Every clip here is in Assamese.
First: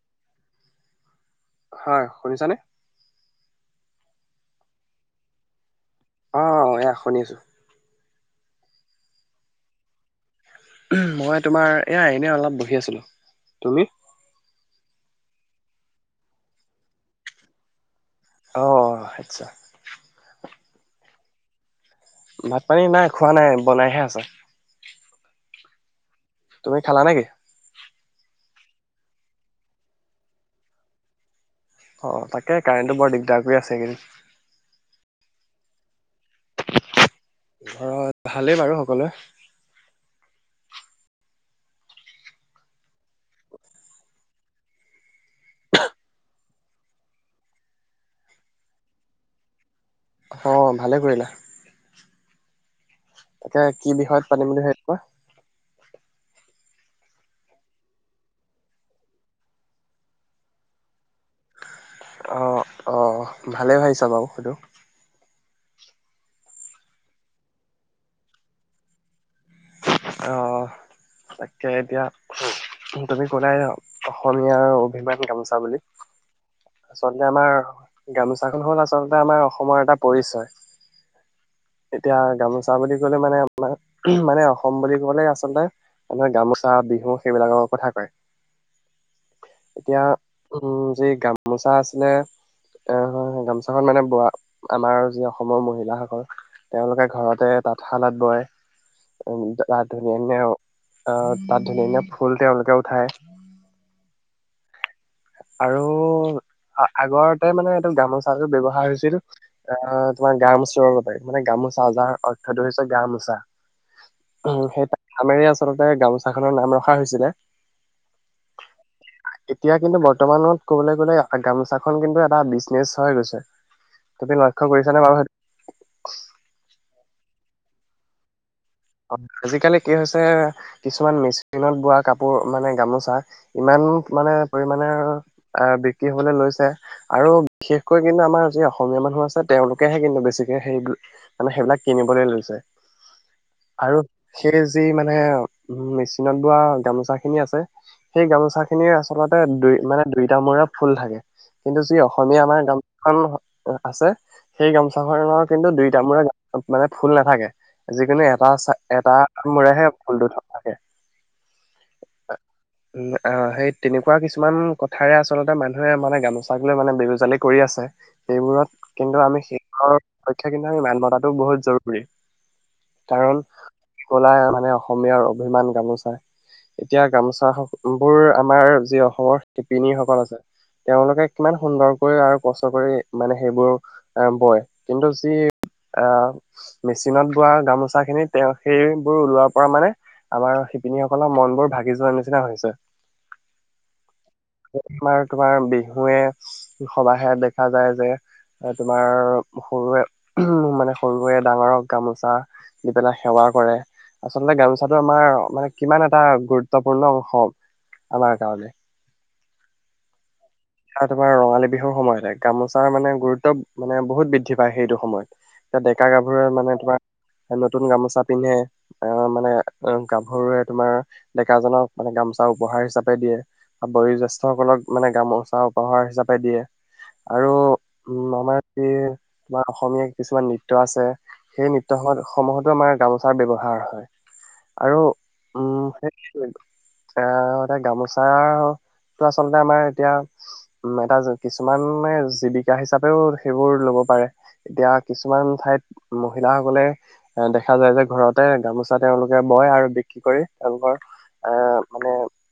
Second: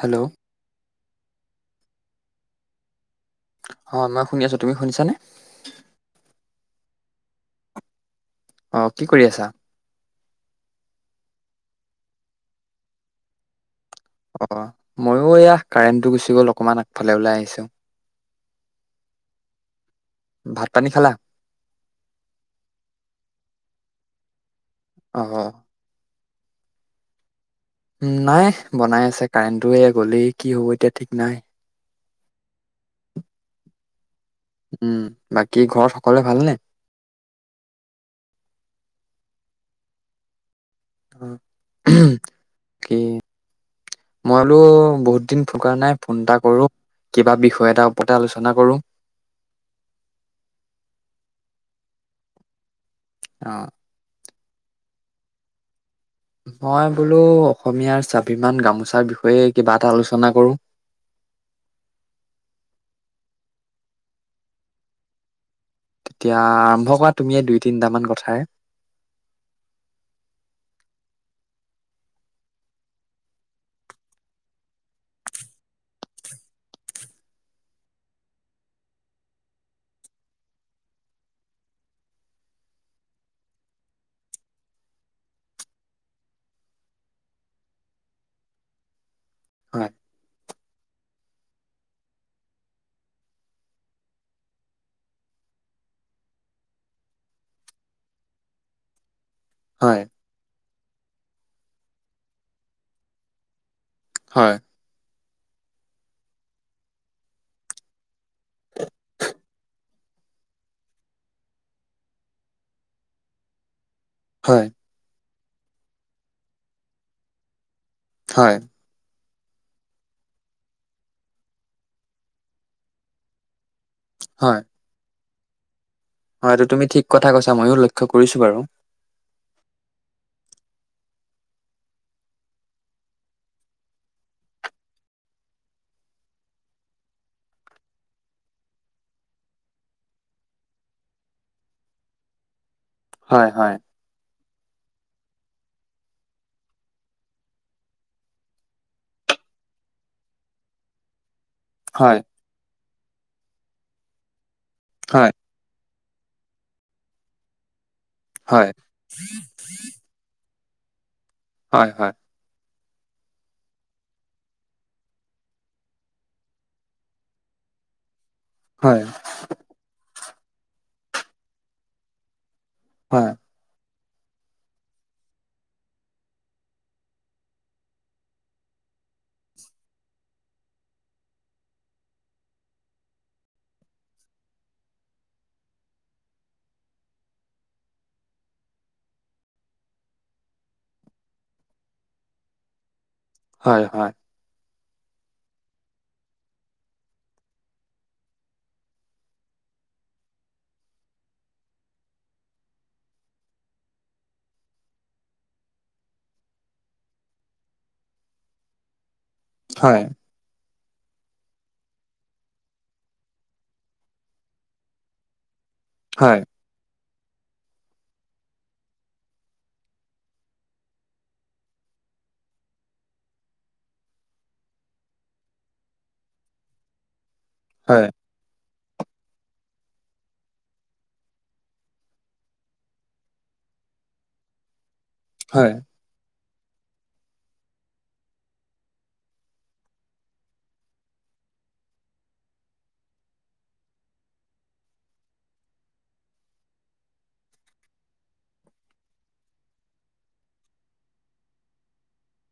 হেল্ল' হ'য়, শুনিছানে? অ, মই শুনি আছো। তুমি শুনিছানে? অ, এয়া শুনিছোঁ। অ, কি কৰি আছা? মই তোমাৰ এয়া এনে অলপ বহি আছিলো। তুমি? অ, মইয়ো এয়া কাৰেণ্টটো গুচি গ'ল, অকমান আগফালে ওলাই আহিছো। অ, আটছা। ভাত পানী খালা ভাত পানী নাই খোৱা নাই, বনাইহে আছে। অ তুমি খালা নে কি? উম নাই বনাই আছে। কাৰেণ্টটো এই গলেই কি হ'ব এতিয়া ঠিক নাই। অ তাকে কাৰেণ্টটো বৰ দিগদাৰ কৰি আছে এইকেদিন। কি ঘৰ ঘৰত ভালেই বাৰু সকলোৱে। অ [unintelligible] [inaudible] মইলো বহুত দিন ফোন কৰা নাই, ফোন এটা কৰো। কিবা বিষয় এটাৰ ওপৰতে আলোচনা কৰো। অ, ভালেই কৰিলা। অ তাকে কি বিষয়ত পাতিম বুলি ভাবিছা? মই বোলো অসমীয়াৰ স্বাভিমান গামোচাৰ বিষয়ে কিবা এটা আলোচনা কৰো। অহ, অহ। ভালেই ভাবিছা বাৰু সেইটো। তেতিয়া আৰম্ভ কৰা তুমিয়ে দুই, তিনটামান কথাৰে। অ তাকে এতিয়া তুমি ক'লাই অসমীয়াৰ অভিমান গামোচা বুলি। আচলতে আমাৰ গামোচাখন হল, আচলতে আমাৰ অসমৰ এটা পৰিচয়। এতিয়া গামোচা বুলি কলে মানে আমাৰ মানে অসম বুলি ক'বলে আচলতে, মানুহে গামোচা বিহু সেইবিলাকৰ কথা কয়। হয় এতিয়া উম যি গামোচা আছিলে আহ হয় গামোচাখন মানে ব আমাৰ যি অসমৰ মহিলাসকল তেওঁলোকে ঘৰতে তাঁতশালত বয়। তাত হয় ধুনীয়া-ধুনীয়া আহ তাত ধুনীয়া-ধুনীয়া ফুল তেওঁলোকে উঠায়। হয়। আৰু আগৰতে মানে এইটো গামোচাটো ব্যৱহাৰ হৈছিল অ তোমাৰ গা মুচিবৰ বাবে। মানে গামোচা চ যাৰ অৰ্থটো হৈছে গা মোচা। উ হয়, সেই নামেৰে আচলতে গামোচাখনৰ নাম ৰখা হৈছিলে। হয়। এতিয়া কিন্তু বৰ্তমানত ক'বলৈ গলে গামোচাখন কিন্তু এটা বিজনেচ হৈ গৈছে। তুমি লক্ষ্য কৰিছা বাৰু সেইটো। হয়টো তুমি ঠিক কথা কৈছা। ময়ো লক্ষ্য কৰিছো বাৰু। অ' আজিকালি কি হৈছে কিছুমান মেচিনত বোৱা কাপোৰ মানে গামোচা ইমান, মানে পৰিমণে বিক্ৰী হবলৈ লৈছে। আৰু বিশেষকৈ কিন্তু আমাৰ অসম [unintelligible] অসমীয়া মানুহ আছে। তেওঁলোকেহে কিন্তু বেছিকে সেই মানে সেইবিলাক কিনিবলৈ লৈছে। হয় হয়। আৰু সেই যি মানে মেচিনত বোৱা গামোচা খিনি আছে। সেই গামোচা খিনিৰ আচলতে দুই মানে দুইটা মূৰে ফুল থাকে। কিন্তু যি হয়, অসমীয়া আমাৰ গামোচাখন আছে, সেই হয়, গামোচাখনৰ কিন্তু দুই, এতি মূৰে গ মানে ফুল নাথাকে। যিকোনো এটা হয়, এটা মূৰেহে ফুলটো থ- তাকে, হয় হয়। উ অ' সেই তেনেকুৱা কিছুমান কথাৰে আচলতে মানুহে মানে গামোচাক লৈ মানে বেজালি কৰি আছে। আছে সেইবোৰত হয়, কিন্তু আমি সেইবোৰ ৰক্ষা ক্ষেত্ৰত আমি মাত মতাটো বহুত জৰুৰী। হয়, কাৰণ কলাই মানে অসমীয়াৰ অভিমান গামোচা। এতিয়া গামোচা বোৰ আমাৰ যি অসমৰ শিপিনী সকল আছে। তেওঁলোকে কিমান সুন্দৰকৈ আৰু কষ্ট কৰি মানে সেইবোৰ অহ বয় কিন্তু যি অহ মেচিনত বোৱা গামোচা খিনি তেওঁ সেইবোৰ ওলোৱাৰ পৰা মানে আমাৰ শিপিনীসকলৰ মন বোৰ ভাগি যোৱাৰ নিচিনা হৈছে। হয় হয়। তোমাৰ বিহুৱে সবাহে দেখা যায় যে। তোমাৰ সৰুৱে মানে সৰুৱে ডাঙৰক গামোচা দি পেলাই সেৱা কৰে। আচলতে গামোচাটো আমাৰ মানে কিমান এটা গুৰুত্বপূৰ্ণ অংশ। আমাৰ কাৰণে হয়। তোমাৰ ৰঙালী বিহুৰ সময়তে গামোচাৰ মানে গুৰুত্ব মানে বহুত বৃদ্ধি পায় সেইটো সময়ত। ডেকা হয়, -গাভৰুৱে মানে তোমাৰ নতুন গামোচা পিন্ধে অহ মানে গাভৰুৱে তোমাৰ ডেকাজনক মানে গামোচা উপহাৰ হিচাপে দিয়ে। বয়োজ্যেষ্ঠসকলক মানে গামোচা উপহাৰ হিচাপে দিয়ে। আৰু হয়। উম আমাৰ তোমাৰ অসমীয়া কিছুমান নৃত্য আছে। সেই নৃত্য সমূহতো আমাৰ গামোচাৰ ব্যৱহাৰ হয় আৰু হয়, উম সেই গামোচাৰ আচলতে আমাৰ এতিয়া উ এটা কিছুমানে জীৱিকা হিচাপেও সেইবোৰ ল'ব পাৰে। এতিয়া কিছুমান ঠাইত মহিলাসকলে দেখা যায় যে ঘৰতে গামোচা তেওঁলোকে বয় আৰু বিক্ৰী কৰি তেওঁলোকৰ এ মানে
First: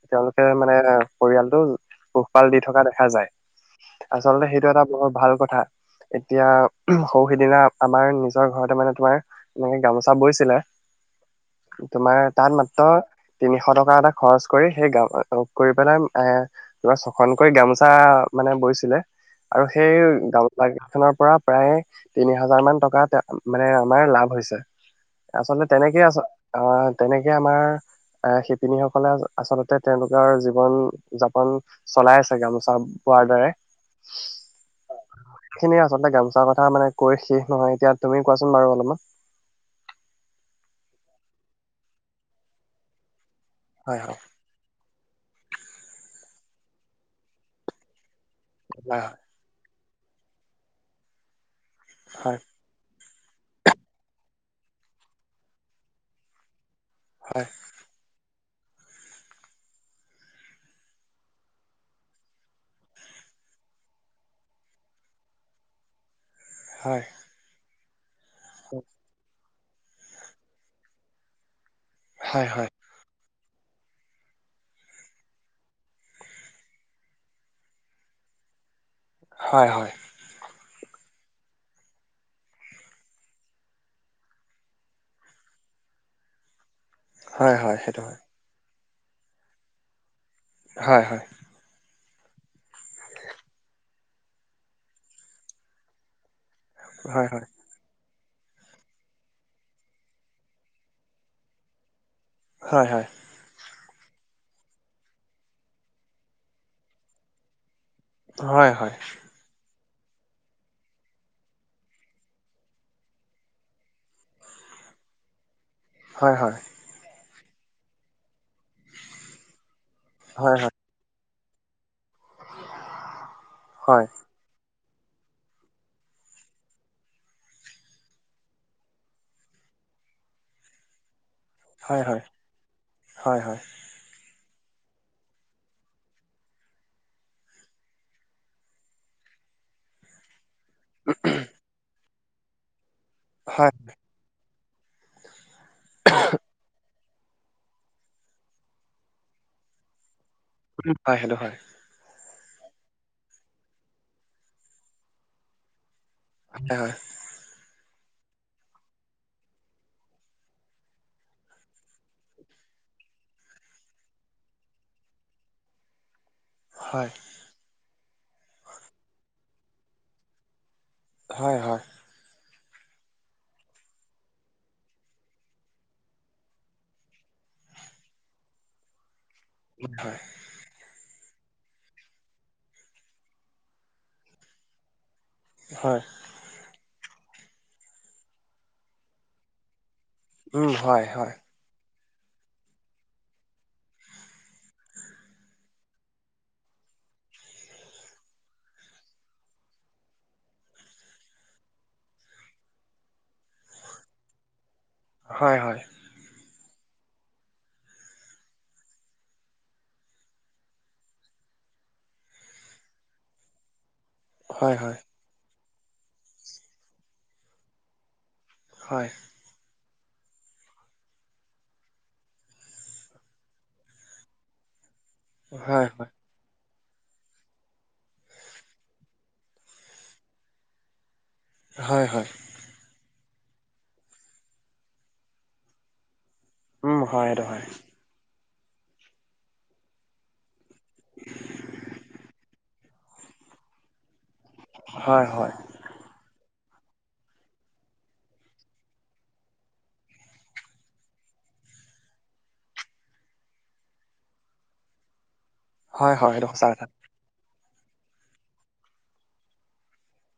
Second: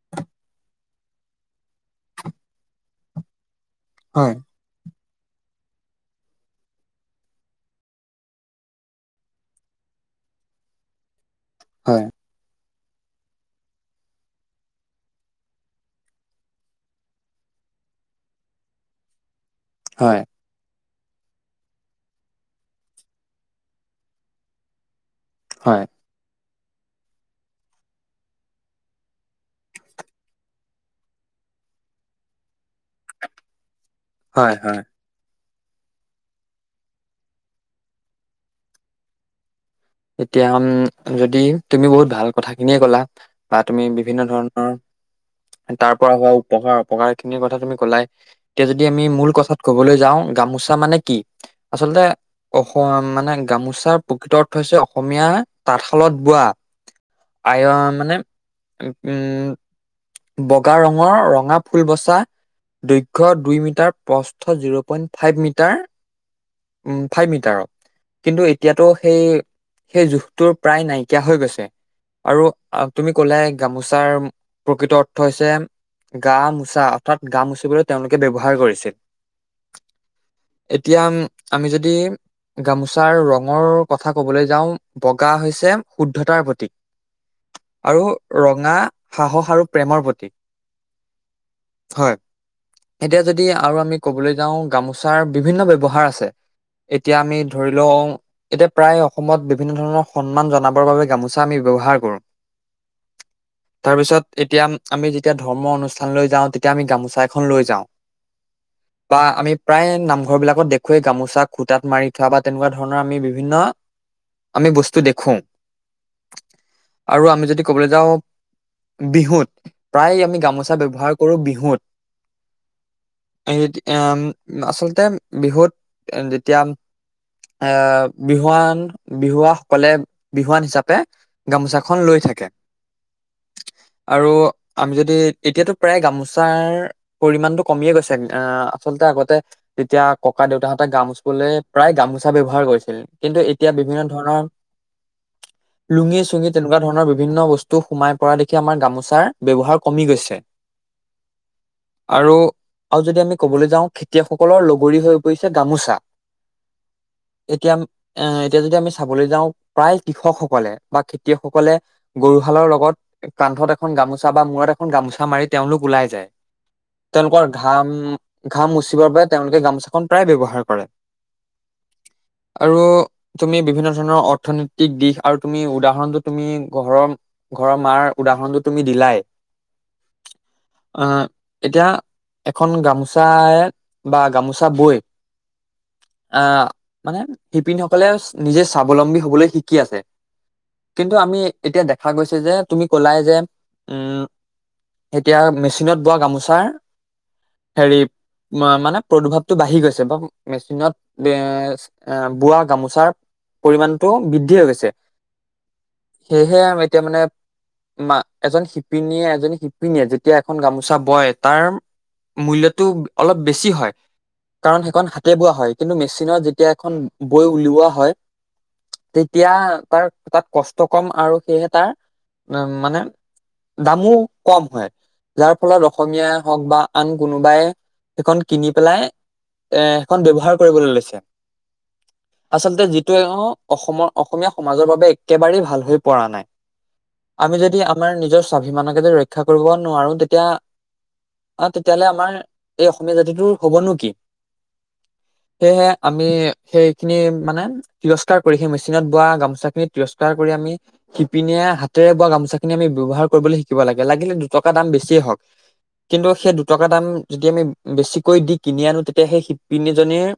তেওঁলোকে মানে পৰিয়ালটো পোহপাল দি থকা দেখা যায়। হয়, হয়, আচলতে সেইটো এটা বৰ ভাল কথা এতিয়া সৰু সিদিনা আমাৰ নিজৰ ঘৰতে মানে তোমাৰ এনেকে গামোচা বৈছিলে। তোমাৰ তাত মাত্ৰ তিনিশ টকা এটা খৰচ কৰি সেই গ কৰি পেলাই ছখন কৰি গামোচা মানে বৈছিলে আৰু সেই হয়, গামোচা খনৰ পৰা প্ৰায় তিনি হাজাৰ মান টকাত মানে আমাৰ লাভ হৈছ। আচলতে তেনেকে আছ অ' তেনেকে আমাৰ আহ শিপিনীসকলে আচলতে তেওঁলোকৰ জীৱন- যাপন চলাই আছে। গামোচা বোৱাৰ দৰে। হয় হয়। সেখিনিয়ে আচলতে গামোচা কথা মানে কৈ শেষ নহয়। এতিয়া তুমি কোৱাচোন বাৰু অলপমান এতিয়া উম যদি তুমি বহুত ভাল কথা খিনিয়ে ক'লা বা তুমি হয় বিভিন্ন ধৰণৰ তাৰ পৰা হোৱা উপহাৰ অপকহাৰ খিনিৰ কথা তুমি কলাই এতিয়া যদি আমি হয় মূল কথাত ক'বলৈ যাওঁ গামোচা মানে কি, আচলতে হয় অসম মানে গামোচা প্ৰকৃত হৈছে অসমীয়া তাঁতশালত বোৱা হয় [unintelligible] মানে উম, বগা ৰঙৰ ৰঙা ফুল বচা দৈৰ্ঘ্য দুই মিটাৰ প্ৰস্থ জিৰ' পইণ্ট ফাইভ মিটাৰ হয় উম হয় ফাইভ মিটাৰত কিন্তু এতিয়াতো সেই সেই জোখটোৰ প্ৰায় নাইকিয়া হৈ গৈছে। আৰু হয় হয় হয় তুমি ক'লাই গামোচাৰ প্ৰকৃত অৰ্থ হৈছে গা -মোচা অৰ্থাৎ গা মুচিবলৈ তেওঁলোকে ব্যৱহাৰ কৰিছিল। হয় হয় এতিয়া আমি যদি গামোচাৰ ৰঙৰ কথা কবলৈ যাওঁ বগা হৈছে শুদ্ধতাৰ প্ৰতীক। হয় হয় সেইটো আৰু হয় ৰঙা সাহস আৰু প্ৰেমৰ প্ৰতীক। হয়। হয় এতিয়া যদি আৰু আমি ক'বলৈ যাওঁ গামোচাৰ বিভিন্ন ব্যৱহাৰ আছে। এতিয়া হয় আমি হয় ধৰি লওঁ এতিয়া প্ৰায় অসমত বিভিন্ন ধৰণৰ সন্মান জনাবৰ বাবে গামোচা আমি ব্যৱহাৰ কৰোঁ। হয়-হয়। তাৰ পিছত এতিয়া আমি যেতিয়া ধৰ্ম অনুষ্ঠানলৈৈ যাওঁ তেতিয়া আমি গামোচা এখন লৈ যাওঁ। হয়-হয়। বা আমি প্ৰায় নামঘৰবিলাকত দেখোৱেই গামোচা খুটাত মাৰি থোৱা বা তেনেকুৱা ধৰণৰ আমি বিভিন্ন আমি বস্তু দেখোঁ হয়-হয় আৰু আমি যদি ক'বলৈ যাওঁ বিহুত প্ৰায় আমি হয় হয় গামোচা ব্যৱহাৰ কৰো বিহুত [unintelligible] হয় আচল [unintelligible] বিহুত যেতিয়া আমি এ বিহুৱান বিহুৱাসকলে বিহুৱান হিচাপে [unintelligible] হয় গামোচাখন হয় লৈ থাকে, হয় আৰু আমি যদি এতিয়াতো প্ৰায় গামোচাৰ পৰিমানটো কমিয়ে গৈছে আহ আচলতে আগতে তেতিয়া [unintelligible] ক ককা দেউতাহঁতে গা মুচিবলে প্ৰায় গামোচা ব্যৱহাৰ কৰিছিল কিন্তু এতিয়া বিভিন্ন ধৰণৰ লুঙি-চুঙি তেনেকুৱা ধৰণৰ বিভিন্ন বস্তু সোমাই [unintelligible] পৰা দেখি আমাৰ গামোচাৰ ব্যৱহাৰ কমি গৈছে। উম হয় সেইটো হয় [unintelligible] আৰু-আৰু যদি আমি ক'বলৈ যাওঁ খেতিয়কসকলৰ লগৰী হৈ পৰিছে গামোচা। এতিয়া এৱ এতিয়া যদি আমি চাবলৈ যাওঁ প্ৰায় কৃষকসকলে বা খেতিয়কসকলে গৰু হালৰ লগত কান্ধত এখন গামোচা বা মূৰত এখন গামোচা মাৰি তেওঁলোক ওলাই যায়। তেওঁলোকৰ ঘাম-ঘাম মুচিবৰ বাবে তেওঁলোকে গামোচাখন প্ৰায় ব্যৱহাৰ কৰে। হয়-হয় আৰু তুমি বিভিন্ন ধৰণৰ অৰ্থনৈতিক দিশ আৰু তুমি উদাহৰণটো তুমি ঘৰৰ ঘৰৰ মাৰ উদাহৰণটো তুমি দিলাই [unintelligible] [unintelligible] এতিয়া এখন গামোচা বা গামোচা বৈ হয় আহ মানে শিপিনীসকলে নিজে স্বাৱলম্বী হবলৈ শিকি আছে হয় সেইটো কিন্তু হয় আমি এতিয়া দে দেখা গৈছে যে তুমি কলাই যে, উম এতিয়া মেচিনত বোৱা গামোচাৰ হেৰি মানে প্ৰদূৰ্ভাৱটো বাঢ়ি গৈছে বা মেচিনত এ বোৱা গামোচাৰ পৰিমাণটো বৃদ্ধি হৈ গৈছে। হয়-হয় সেয়াই এতিয়া মানে মা এজন শিপিনীয়ে এজনী শিপিনীয়ে যেতিয়া এখন গামোচা বয় তাৰ মূল্যটো অলপ বেছি হয় কাৰণ সেইখন হাতে বোৱা হয় কিন্তু মেচিনত যেতিয়া এখন বৈ উলিওৱা হয় হয় তেতিয়া তাৰ তাত কষ্ট কম আৰু সেয়েহে তাৰ ম মানে দামো কম হয় যাৰ হয় ফলত অসমীয়াই হওক বা আন কোনোবাই সেইখন কিনি পেলাই এ সেইখন ব্যৱহাৰ কৰিবলৈ লৈছে। হয়-হয় টোৱে অ অসমৰ অসমীয়া সমাজৰ বাবে একেবাৰেই ভাল হৈ পৰা নাই। উম হয় আমি হয় যদি আমাৰ নিজৰ স্বাভিমানকে যদি ৰক্ষা কৰিব নোৱাৰো তেতিয়া অ তেতিয়াহ'লে আমাৰ এই অসমীয়া জাতিটোৰ হবনো কি? হয় সেয়েহে আমি সেইখিনি মানে তিৰস্কাৰ কৰি সেই মেচিনত বোৱা গামোচা খিনি তিৰস্কাৰ কৰি আমি শিপিনীয়ে হাত ৰে বোৱা গোমোখিনি আম ব্যৱহাৰ কৰিবলৈ শিকিব লাগে লাগিলে দুটকা দাম বেছিয়ে হওক। হয় হয় কিন্তু হয় হয় হয় হয় হয় হয় উম হয় সেইটো হয় হয় হয় হয় হয় সেইটো সেই সঁচা কথা দুটকা দাম যদি আমি বেছিকৈ দি কিনি আনো তেতিয়া সেই শিপিনীজনীৰ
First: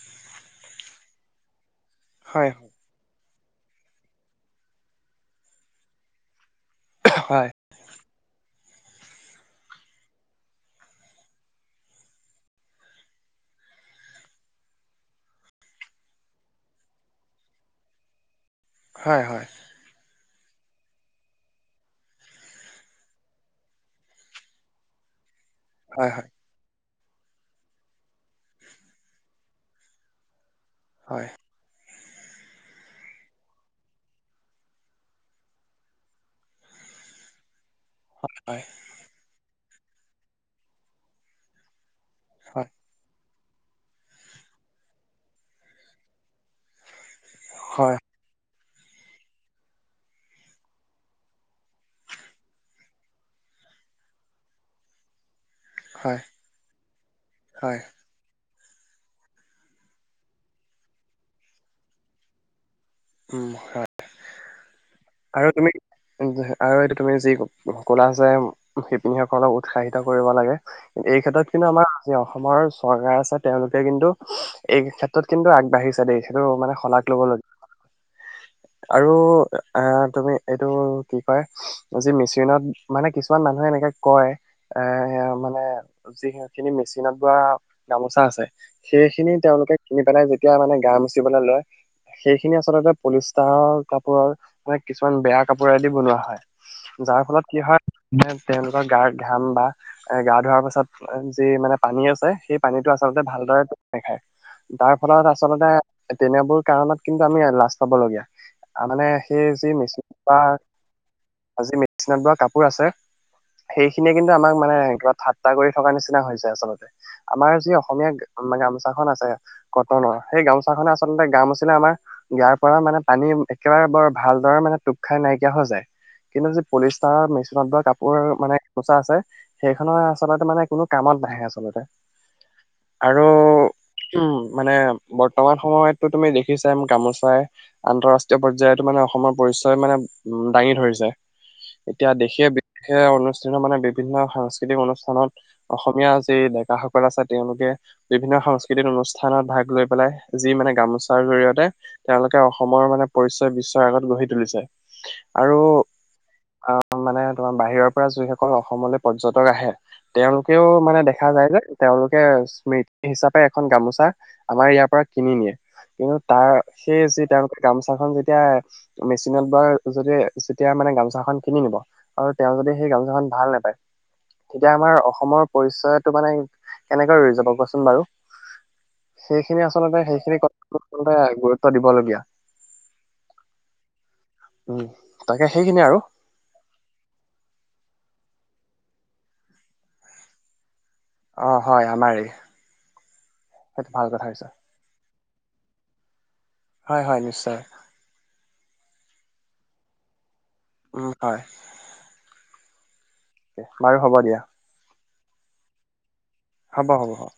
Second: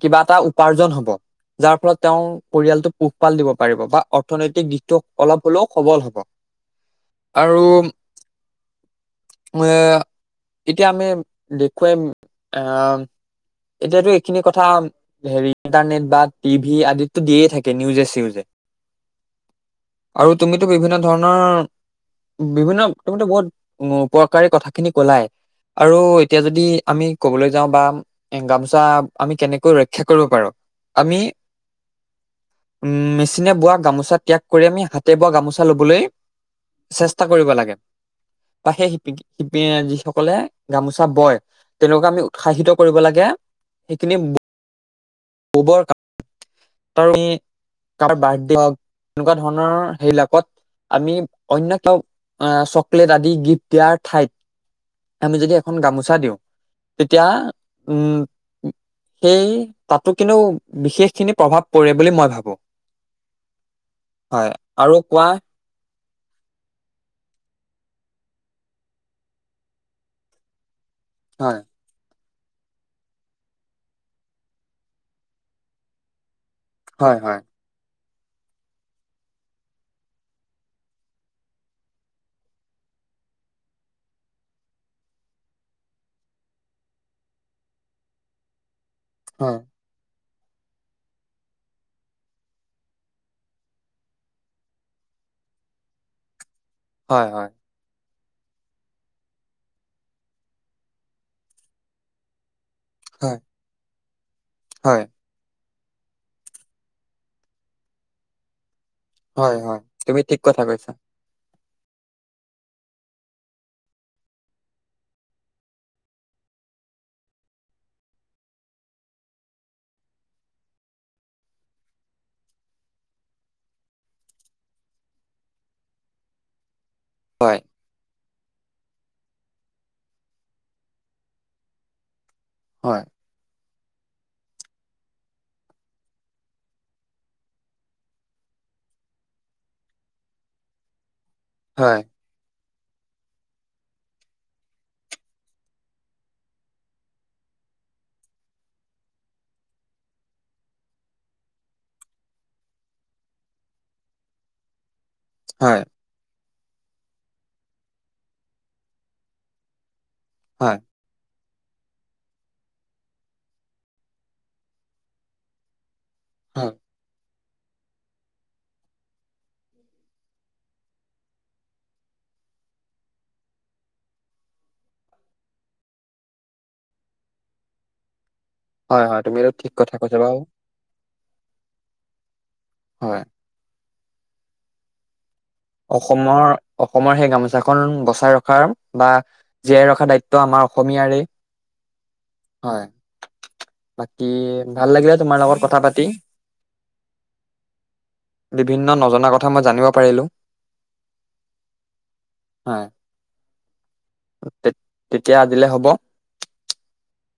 কিবা এটা উপাৰ্জন হব যাৰ ফলত তেওঁৰ হয় পৰিয়ালটোক পোহপাল দিব পাৰিব বা অৰ্থনৈতিক দিশটো অলপ সুলভ সবল হ'ব, হয় হয় আৰু। [unintelligible] উম! এতিয়া আমি দেখুৱাইম আহ এতিয়াতো এইখিনি কথা হেৰি ইণ্টাৰনেট বা টিভি আদিতো দিয়ে থাকে নিউজে-চিউজে হয়, হয়। আৰু তুমিতো বিভিন্ন ধৰণৰ বিভিন্ন তুমিতো বহুত উপকাৰী কথাখিনি কলাই আৰু হয় এতিয়া যদি আমি কবলৈ যাওঁ বা গামোচা আমি কেনেকৈ ৰক্ষা কৰিব পাৰোঁ আমি হয় হয় হয় হয় উম মেচিনে বোৱা গামোচা ত্যাগ কৰি আমি হাতে বোৱা গামোচা লবলৈ চেষ্টা কৰিব লাগে, বা সেই শ যিসকলে গামোচা বয় তেওঁলোকে আমি উৎসাহিত কৰিব লাগে। সেইখিনি ববৰ কা ৰণে কাৰোবাৰ বাৰ্থডে হওক এনেকোৱা ধৰণৰ সেইবিলাকত আমি অন্য ক অ চকলেট আদি গিফ্ট দিয়াৰ ঠাইত আমি যদি এখন হয় গামোচা দিওঁ তেতিয়া হয় উম! সেই তাতো কিন্তু বিশেষ খিনি প্ৰভাৱ পৰে বুলি মই ভাবোঁ। উম হয় হয়, আৰু। কোৱা আৰু তুমি আৰু এইটো তুমি যি কলা যে শিপিনীসকলক উৎসাহিত কৰিব লাগে। এই ক্ষেত্ৰত হয় কিন্তু আমাৰ অস অসমৰ চৰকাৰ আছে তেওঁলোকে কিন্তু এই ক্ষেত্ৰত কিন্তু আগবাঢ়িছে দেই। সেইটো মানে শলাগ হয় হয় ল'বলগীয়া আৰু অহ তুমি এইটো কি কয় যি মেচিনত মানে কিছুমান মানুহে এনেকে কয় এ মানে যি খিনি মেচিনত বোৱা গামোচা আছে সেইখিনি হয় তেওঁলোকে কিনি পেলাই যে তিয়া মানে গা মচিবলৈ লয় সেইখিনি আচলতে পলিষ্টাৰৰ কাপোৰৰ মে কিছুমান বেয়া কাপোৰেদি বনোৱা হয়, যাৰ ফলত কি হয় তেওঁলোকৰ গাৰ ঘাম বা এ গা ধোৱাৰ পাছত যি মানে পানী আছে সেই পানীটো আচলতে হয় ভালদৰে তোক নাখায় তাৰ হয় ফলত আচলতে তেনেবোৰ কাৰণত কিন্তু আমি লাষ্ট পাবলগীয়া হয় মানে সেই হয় যি হয় মেচিন তুমি বা ঠিক কথা কৈছা যি মেচিনত বা কাপোৰ আছে সেইখিনিয়ে কিন্তু আমাক মানে কিবা ঠাট্টা কৰি থকা নিচিনা হৈছে আচলতে আমাৰ যি অসমীয়া গামোচা খন আছে কটনৰ সেই গামোচা খনে আচলতে গা মোচিলে আমাৰ গাৰ পৰা মানে পানী একেবাৰে বৰ ভালদৰে মানে টোপ খাই নাইকিয়া হৈ যায়, কিন্তু যি পলিষ্টাৰৰ হয় মেচিনত বা কাপোৰ মানে পোচা আছে সেইখনৰ আচলতে মানে কোনো কামত নাহে আচলতে। হয় আৰু উম মানে বৰ্তমান সময়তো তুমি দেখিছা গামোচাই আন্তঃৰাষ্ট্ৰীয় পৰ্যায়তো মানে অসমৰ পৰিচয় মানে উ দাঙি ধৰিছে হয় এতিয়া দেশে সেই অনুষ্ঠানত মানে বিভিন্ন সাংস্কৃতিক অনুষ্ঠানত অসমীয়া যি ডেকা সকল আছে তেওঁলোকে বিভিন্ন সাংস্কৃতিক অনুষ্ঠানত ভাগ লৈ পেলাই যি মানে গামোচাৰ জৰিয়তে তেওঁলোকে অসম ৰ মানে পৰিচয় বিশ্বৰ আগত গঢ়ি তুলিছে। হয়। আহ মানে তোমাৰ বাহিৰৰ পৰা যিসকল অসমলৈ পৰ্যটক আহে। তেওঁলোকেও হয় মানে দেখা যায় যে। তেওঁলোকে স্মৃতি হিচাপে, এখন গামোচা আমাৰ ইয়াৰ পৰা কিনি নিয়ে কিন্তু। তাৰ সেই যি তেওঁলোকে গামোচাখনন যেতিয়া। মেচিনত বা যদি যেতিয়া মানে গামোচা খন কিনি নিব, আৰু তেওঁ যদি সেই গামোচা খন ভাল নাপায়। তেতিয়া আমাৰ অসমৰ পৰিচয়টো মানে, কেনেকে ৰৈ যাব কোৱাচোন বাৰু। হয় হয় তুমি এইটো সেইখিনি ঠিক কথা আচলতে, কৈছা সেইখিনি বাৰু কথা আচলতে গুৰুত্ব দিবলগীয়া। হয়। অ। অসমৰ অসমৰ সেই গামোচাখন বচাই ৰখাৰ। বা, জীয়াই ৰখা দায়িত্ব আমাৰ। অসমীয়াৰে, অ হয় আমাৰেই হয় সেইটো ভাল কথা বাকী হৈছে ভাল লাগিলে। তোমাৰ লগত কথা পাতি। হয় হয় নিশ্চয়। বিভিন্ন নজনা কথা মই জানিব পাৰিলো। উম হয়। হয়। বাৰু হ'ব দিয়া। তে- তেতিয়া আজিলে হ'ব। হ'ব হ'ব হ'ব।